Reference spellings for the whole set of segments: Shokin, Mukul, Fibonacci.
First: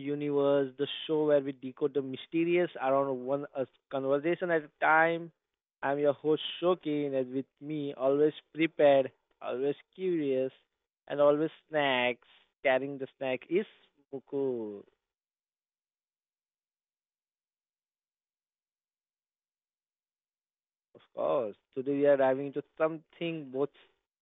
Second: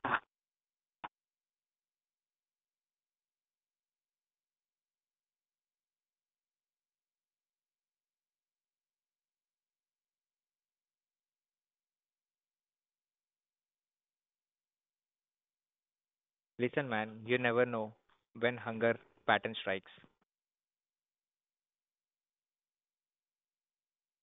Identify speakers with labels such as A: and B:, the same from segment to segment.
A: Universe, the show where we decode the mysterious around one a conversation at a time. I'm your host Shokin, and with me, always prepared, always curious, and always snacks. Carrying the snack is Mukul,
B: Listen, man, you never know when hunger pattern strikes.
A: of course. Today we are diving into something both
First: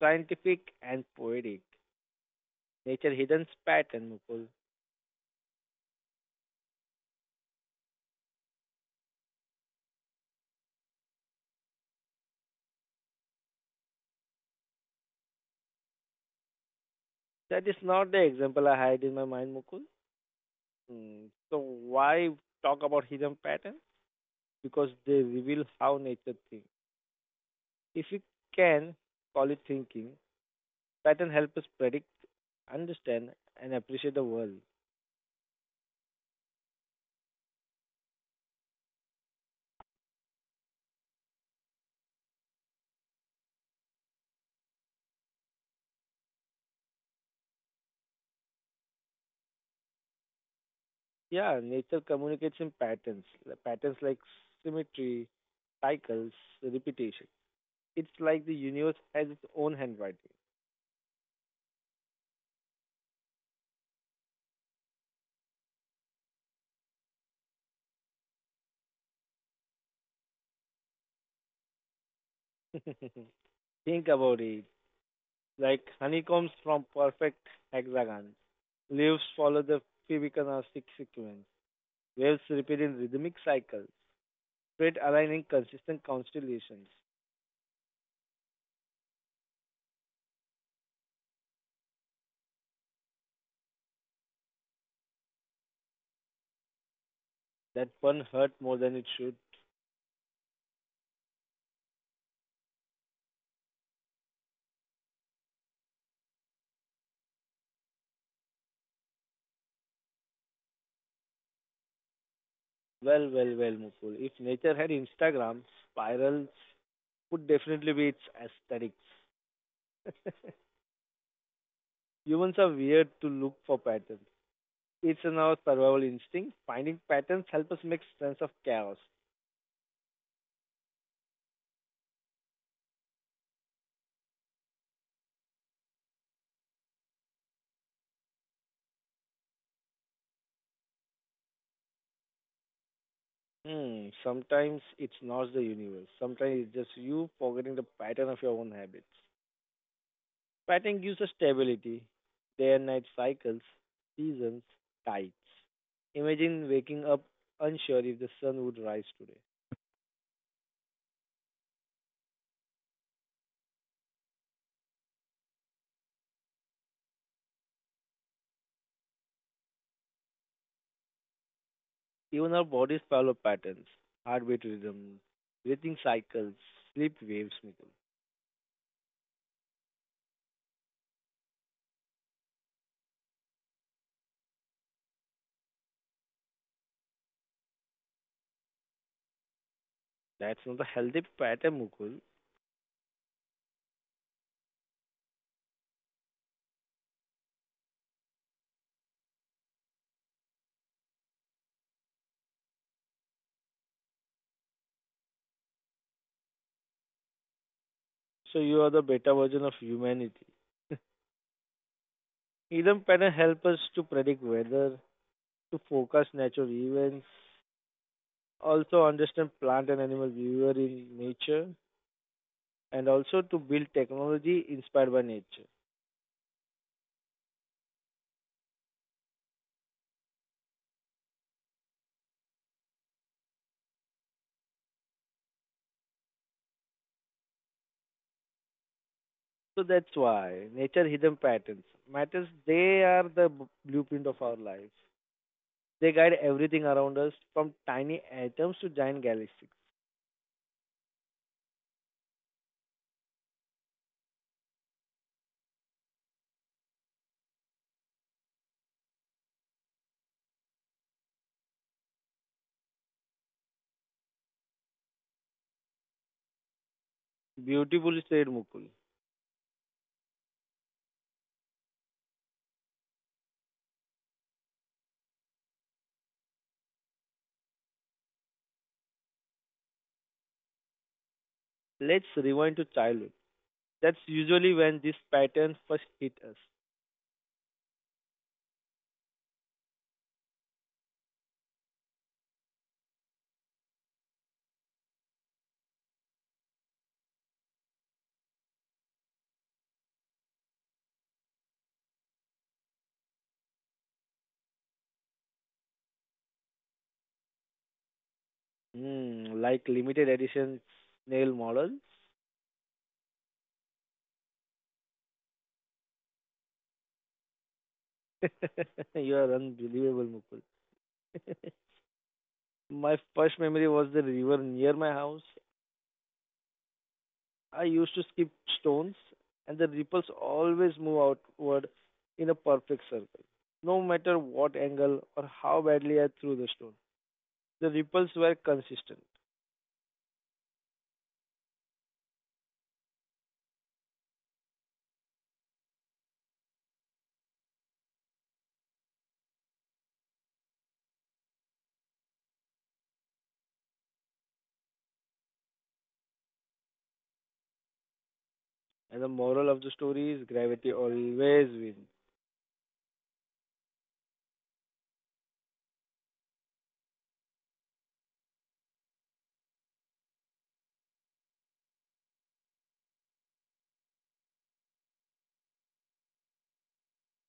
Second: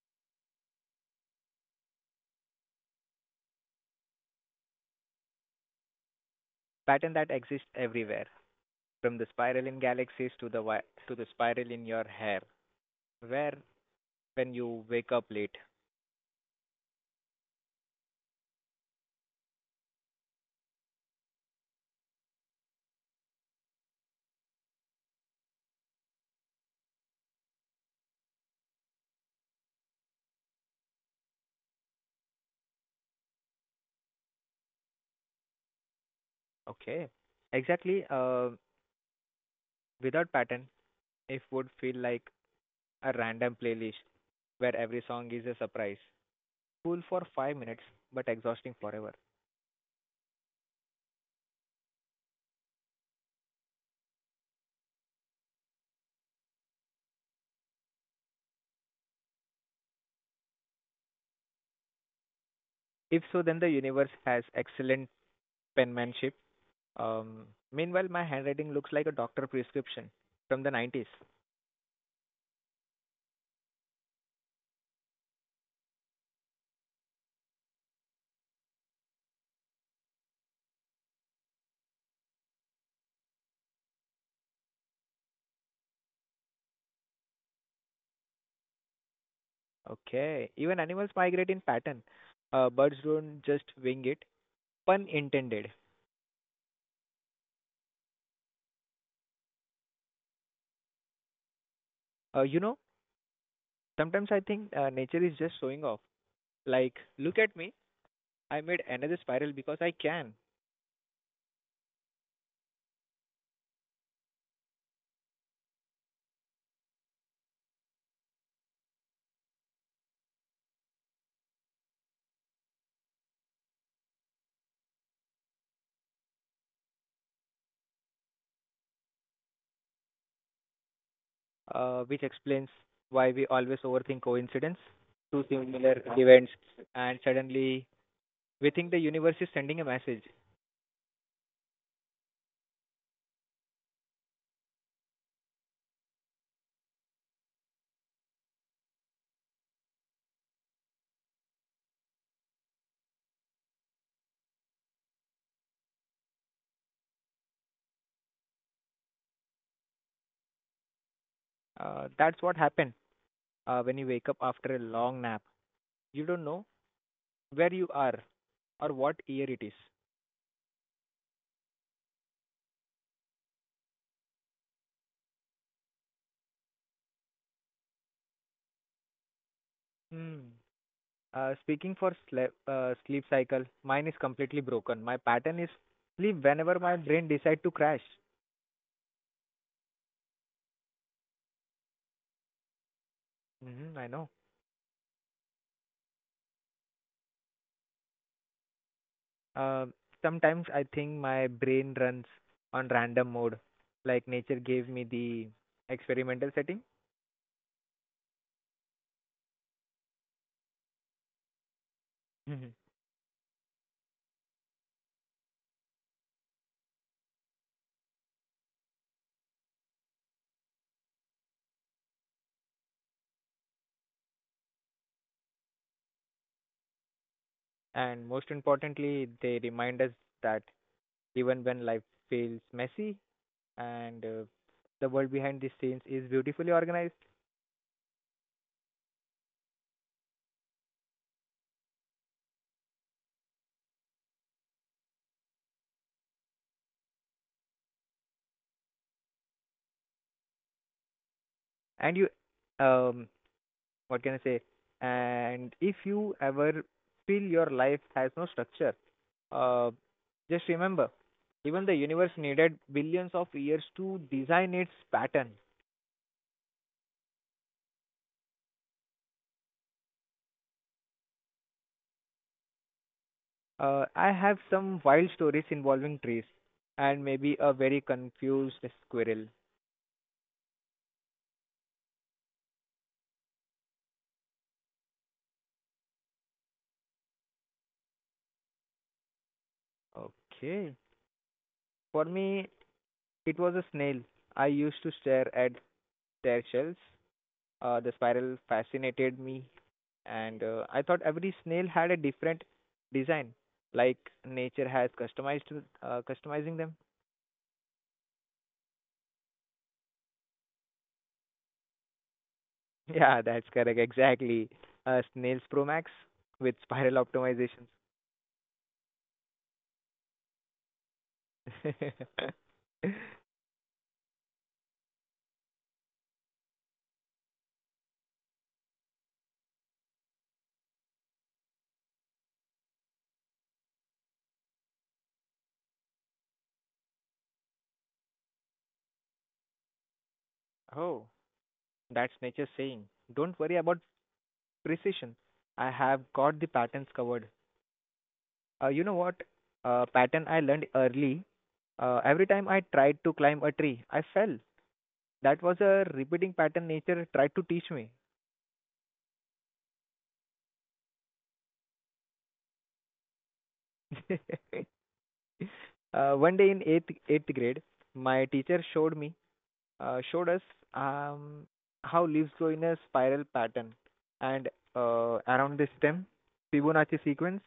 A: scientific and poetic. Nature hidden pattern, Mukul.
B: Pattern that exists everywhere, from the spiral in galaxies to the spiral in your hair. Where when you wake up late.
A: That is not the example I had in my mind, Mukul. Hmm. So why talk about hidden pattern? Because they reveal how nature thinks. If we can call it thinking, pattern help us predict, understand, and appreciate the world.
B: Okay, exactly. Without pattern, it would feel like a random playlist where every song is a surprise. Cool for 5 minutes, but exhausting forever.
A: Yeah, nature communicates in patterns, patterns like symmetry, cycles, repetition. It's like the universe has its own handwriting.
B: If so, then the universe has excellent penmanship. Meanwhile, my handwriting looks like a doctor prescription from the 90s.
A: Think about it. Like honeycombs from perfect hexagons. Leaves follow the Fibonacci sequence. Waves repeat in rhythmic cycles. Spirit aligning consistent constellations.
B: Okay. Even animals migrate in pattern. Birds don't just wing it. Pun intended.
A: That one hurt more than it should.
B: You know, sometimes I think nature is just showing off. Like, look at me. I made another spiral because I can.
A: Well, well, well, Mukul. If nature had Instagram, spirals would definitely be its aesthetics. Humans are weird to look for patterns. It's in our survival instinct. Finding patterns help us make sense of chaos.
B: Which explains why we always overthink coincidence, two similar events, and suddenly we think the universe is sending a message.
A: Hmm, sometimes it's not the universe. Sometimes it's just you forgetting the pattern of your own habits. Pattern gives us stability, day and night cycles, seasons, tides. Imagine waking up unsure if the sun would rise today.
B: That's what happened when you wake up after a long nap. You don't know where you are or what year it is.
A: Even our bodies follow patterns, heartbeat rhythms, breathing cycles, sleep waves, Mukul.
B: Hmm. Speaking for sleep, sleep cycle, mine is completely broken. My pattern is sleep whenever my brain decide to crash.
A: That's not a healthy pattern, Mukul.
B: I know. Uh, sometimes I think my brain runs on random mode, like nature gave me the experimental setting.
A: So you are the better version of humanity. Rhythm pattern
B: Mhm.
A: help us to predict weather, to forecast natural events, also understand plant and animal behavior in nature, and also to build technology inspired by nature.
B: And most importantly, they remind us that even when life feels messy and the world behind the scenes is beautifully organized,
A: So that's why nature hidden patterns matters. They are the blueprint of our lives. They guide everything around us, from tiny atoms to giant galaxies.
B: and you um, what can I say? And if you ever feel your life has no structure, uh, just remember, even the universe needed billions of years to design its pattern.
A: Beautifully said, Mukul.
B: I have some wild stories involving trees and maybe a very confused squirrel.
A: Let's rewind to childhood. That's usually when this pattern first hit us.
B: Okay. For me, it was a snail. I used to stare at their shells. The spiral fascinated me, and I thought every snail had a different design, like nature has customized customizing them.
A: Hmm, like limited edition nail models.
B: Yeah, that's correct. Exactly. Snails Pro Max with spiral optimizations.
A: You are unbelievable, Mukul. My first memory was the river near my house. I used to skip stones, and the ripples always move outward in a perfect circle. No matter what angle or how badly I threw the stone, the ripples were consistent.
B: Oh, that's nature saying, don't worry about precision. I have got the patterns covered. You know what? Pattern I learned early. Every time I tried to climb a tree, I fell. That was a repeating pattern nature tried to teach me.
A: And the moral of the story is gravity always wins.
B: One day in eighth grade, my teacher showed me showed us um, how leaves grow in a spiral pattern and around the stem Fibonacci sequence.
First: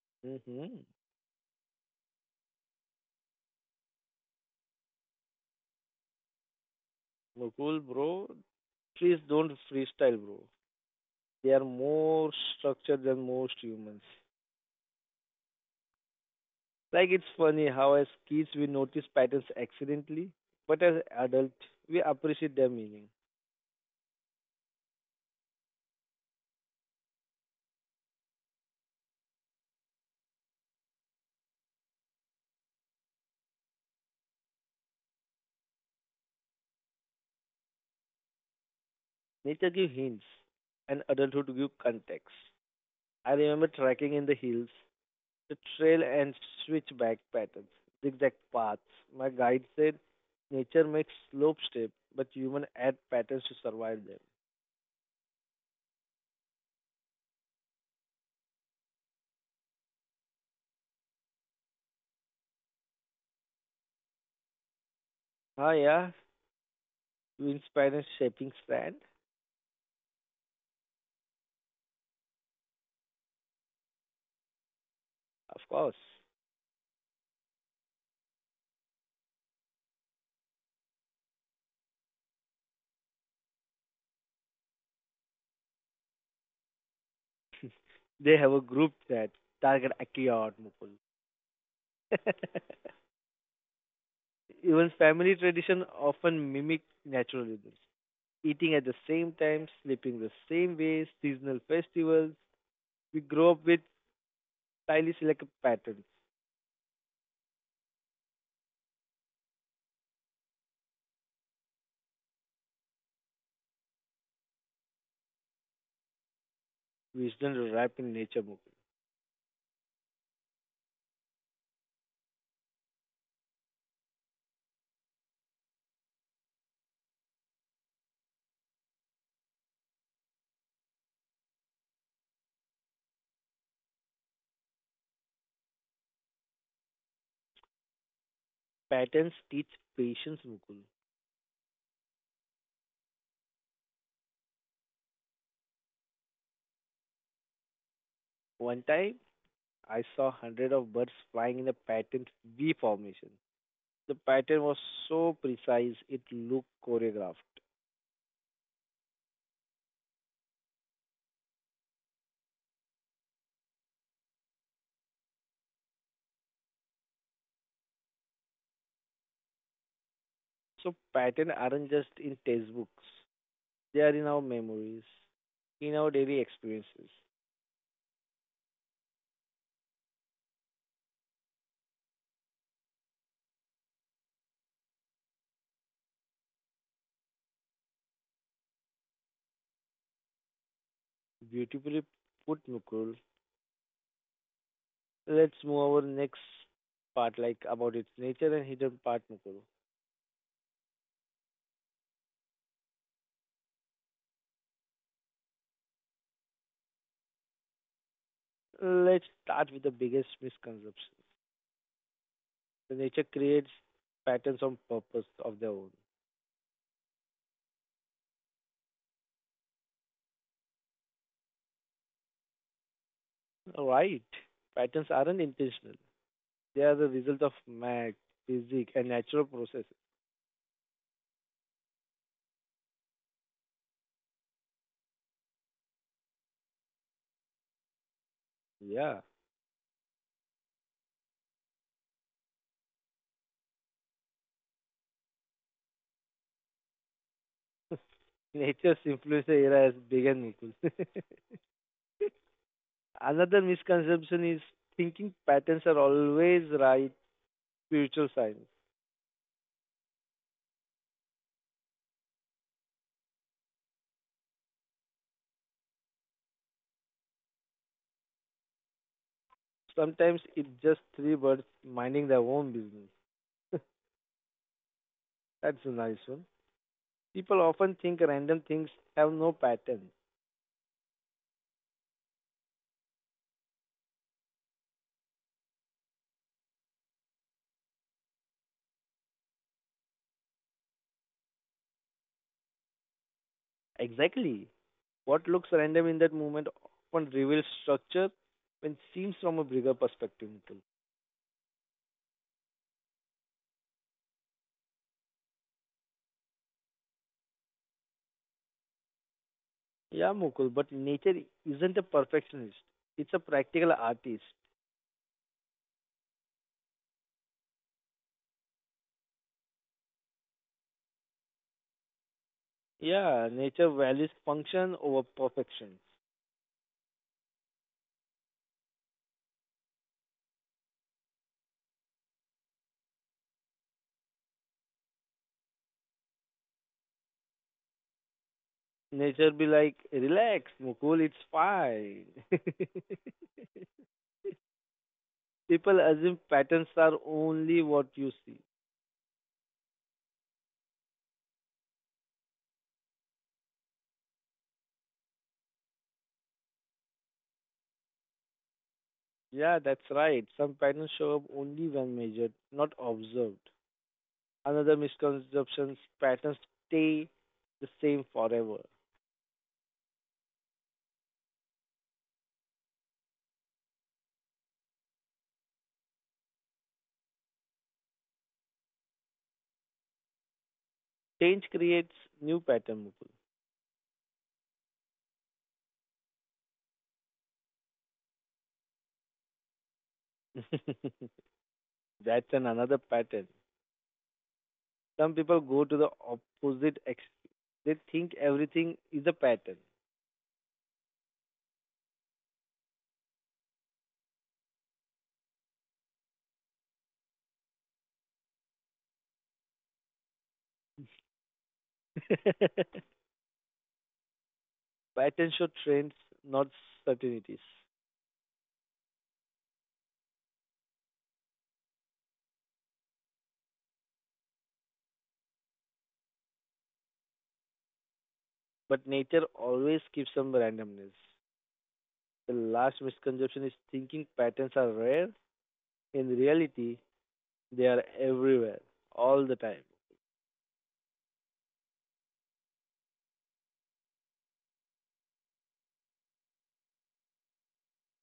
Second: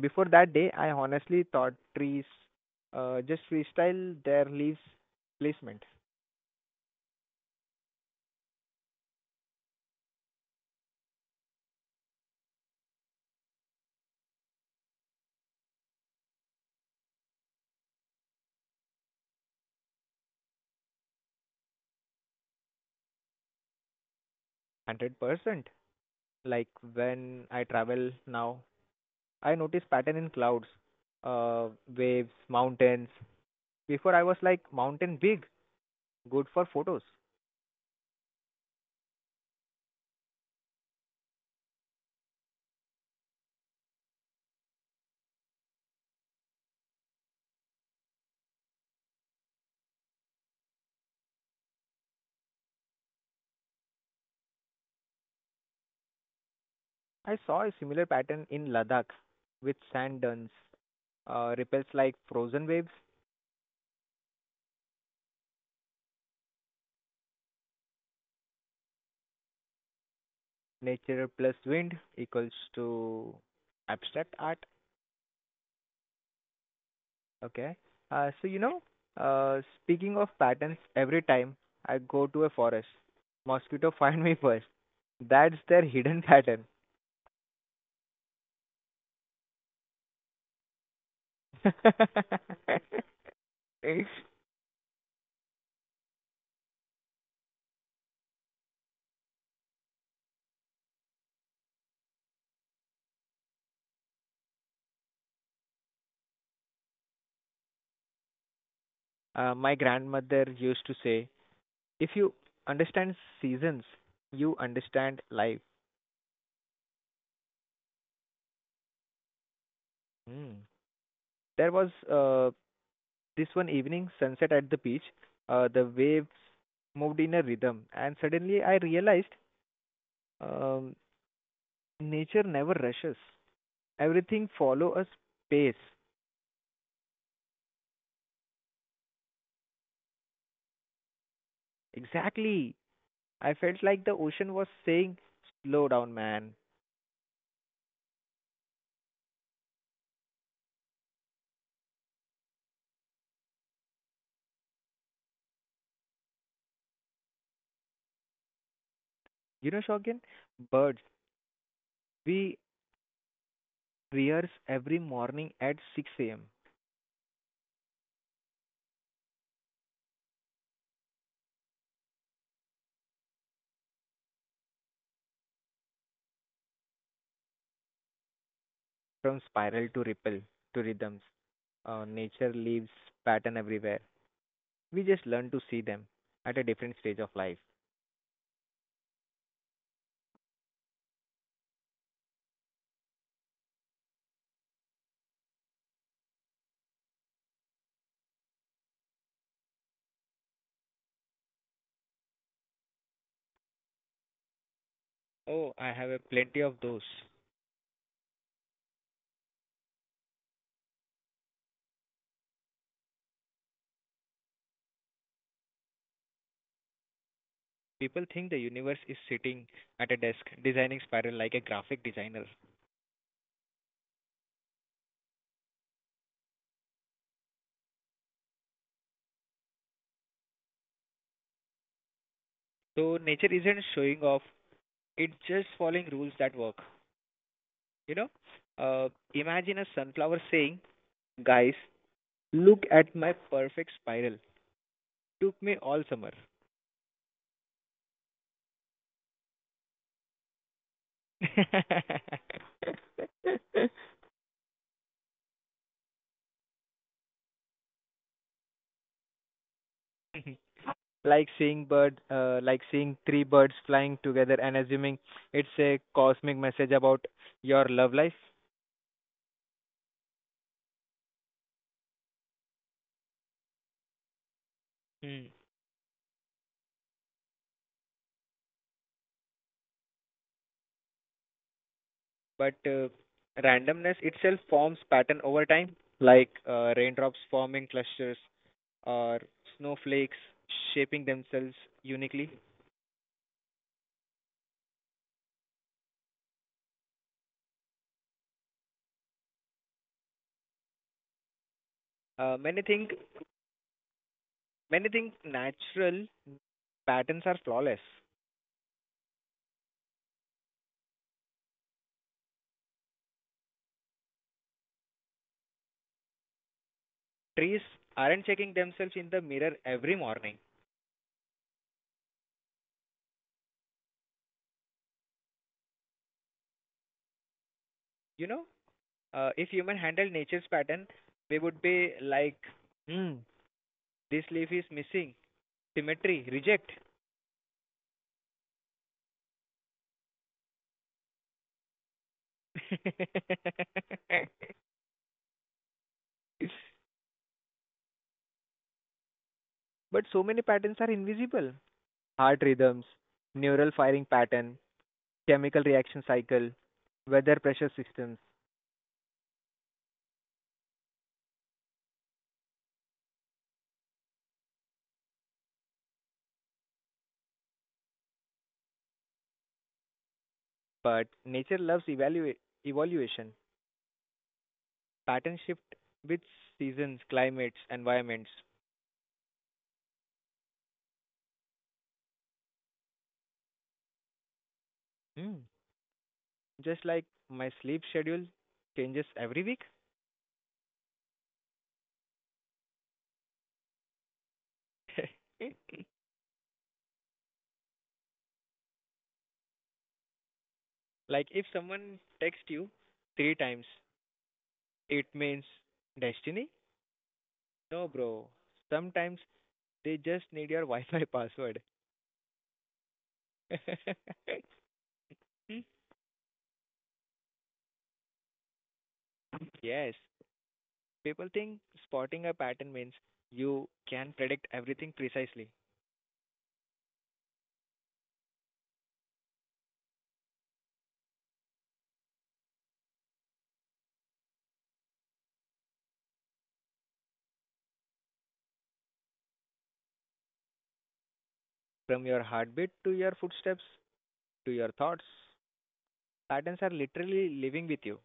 B: Before that day,
A: Mm-hmm.
B: I honestly thought trees just freestyle their leaves placement.
A: Mukul, bro, trees don't freestyle, bro. They are more structured than most humans. Like it's funny how as kids we notice patterns accidentally, but as adults we appreciate their meaning.
B: 100%. Like when I travel now, I notice pattern in clouds, uh, waves, mountains. Before I was like mountain big, good for photos.
A: Nature gives hints and adulthood gives context. I remember trekking in the hills, the trail and switchback patterns, zigzag paths. My guide said nature makes slope steps, but human add patterns to survive them.
B: I saw a similar pattern in Ladakh with sand dunes, ripples like frozen waves,
A: Ah, yeah, you inspire a shaping stand?
B: nature plus wind equals to abstract art.
A: Of course.
B: Okay. So you know, speaking of patterns, every time I go to a forest, mosquito find me first. That's their hidden pattern.
A: They have a group that target Akiya or Mukul. Even family tradition often mimic naturalism. Eating at the same time, sleeping the same way, seasonal festivals. We grow up with highly selective patterns,
B: My grandmother used to say if you understand seasons, you understand life.
A: which then wrap in nature, Mukul.
B: Mm. There was this one evening sunset at the beach. The waves moved in a rhythm, and suddenly I realized um, nature never rushes. Everything follow a pace.
A: Patterns teach patience, Mukul.
B: Exactly. I felt like the ocean was saying, "Slow down, man."
A: One time, I saw hundred of birds flying in a pattern V formation. The pattern was so precise, it looked choreographed.
B: You know, Shogun, birds. We rehearse every morning at 6 a.m.
A: So patterns aren't just in textbooks. They are in our memories, in our daily experiences.
B: From spiral to ripple to rhythms. Nature leaves pattern everywhere. We just learn to see them at a different stage of life.
A: Beautifully put, Mukul. Let's move over next part, like about its nature and hidden part, Mukul.
B: Oh, I have a plenty of those.
A: Let's start with the biggest misconception. The nature creates patterns on purpose of their own.
B: People think the universe is sitting at a desk designing spiral like a graphic designer.
A: Right. Patterns aren't intentional. They are the result of math, physics, and natural processes.
B: So nature isn't showing off; it's just following rules that work. You know,
A: Yeah.
B: uh, imagine a sunflower saying, "Guys, look at my perfect spiral. Took me all summer."
A: Nature's influence era has begun, Mukul. Another misconception is thinking patterns are always right spiritual signs.
B: Like seeing 3 birds flying together and assuming it's a cosmic message about your love life.
A: Sometimes it's just three birds minding their own business.
B: Hmm.
A: That's a nice one. People often think random things have no pattern.
B: but randomness itself forms pattern over time, like raindrops forming clusters or snowflakes shaping themselves uniquely.
A: Exactly. What looks random in that moment often reveals structure when seen from a bigger perspective, Mukul.
B: Uh, many think many think natural patterns are flawless.
A: Yeah, Mukul, but nature isn't a perfectionist. It's a practical artist.
B: Trees aren't checking themselves in the mirror every morning.
A: Yeah, nature values function over perfection.
B: You know if human handled nature's pattern, we would be like, hmm, this leaf is missing, symmetry, reject.
A: Nature be like, relax, Mukul, it's fine. People assume patterns are only what you see.
B: But so many patterns are invisible. Heart rhythms, neural firing pattern, chemical reaction cycle, weather pressure systems.
A: Yeah, that's right. Some patterns show up only when measured, not observed. Another misconception patterns stay the same forever.
B: But nature loves evaluate evaluation. Pattern shift with seasons, climates, environments.
A: Change creates new pattern.
B: Hmm. Just like my sleep schedule changes every week.
A: Mukul. That's an another pattern. Some people go to the opposite extreme. They think everything is a pattern.
B: Like if someone texts you 3 times, it means destiny? No, bro. Sometimes they just need your Wi-Fi password.
A: Patterns show trends, not certainties.
B: Yes, people think spotting a pattern means you can predict everything precisely,
A: But nature always keeps some randomness. The last misconception is thinking patterns are rare. In reality, they are everywhere, all the time.
B: from your heartbeat to your footsteps to your thoughts. Patterns are literally living with you.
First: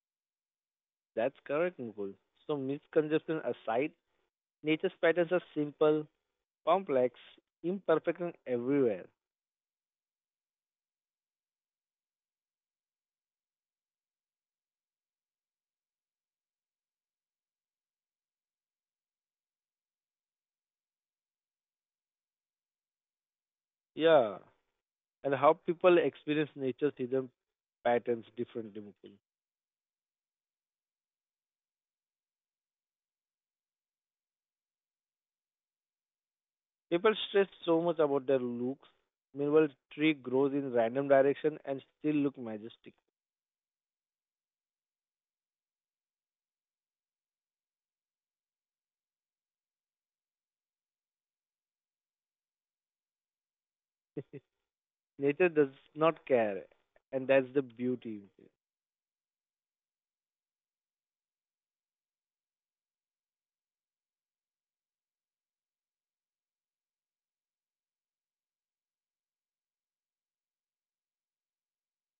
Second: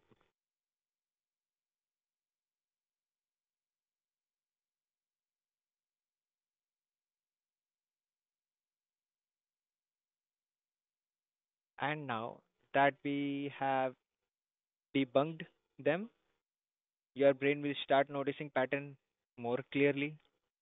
A: That's correct, Mukul. So, misconception aside, nature's patterns are simple, complex, imperfect, and everywhere.
B: And now that we have debunked them, your brain will start noticing pattern more clearly.
A: Yeah. And how people experience nature's hidden patterns differently, Mukul. People stress so much about their looks. Meanwhile, tree grows in random direction and still look majestic. Nature does not care, and that's the beauty.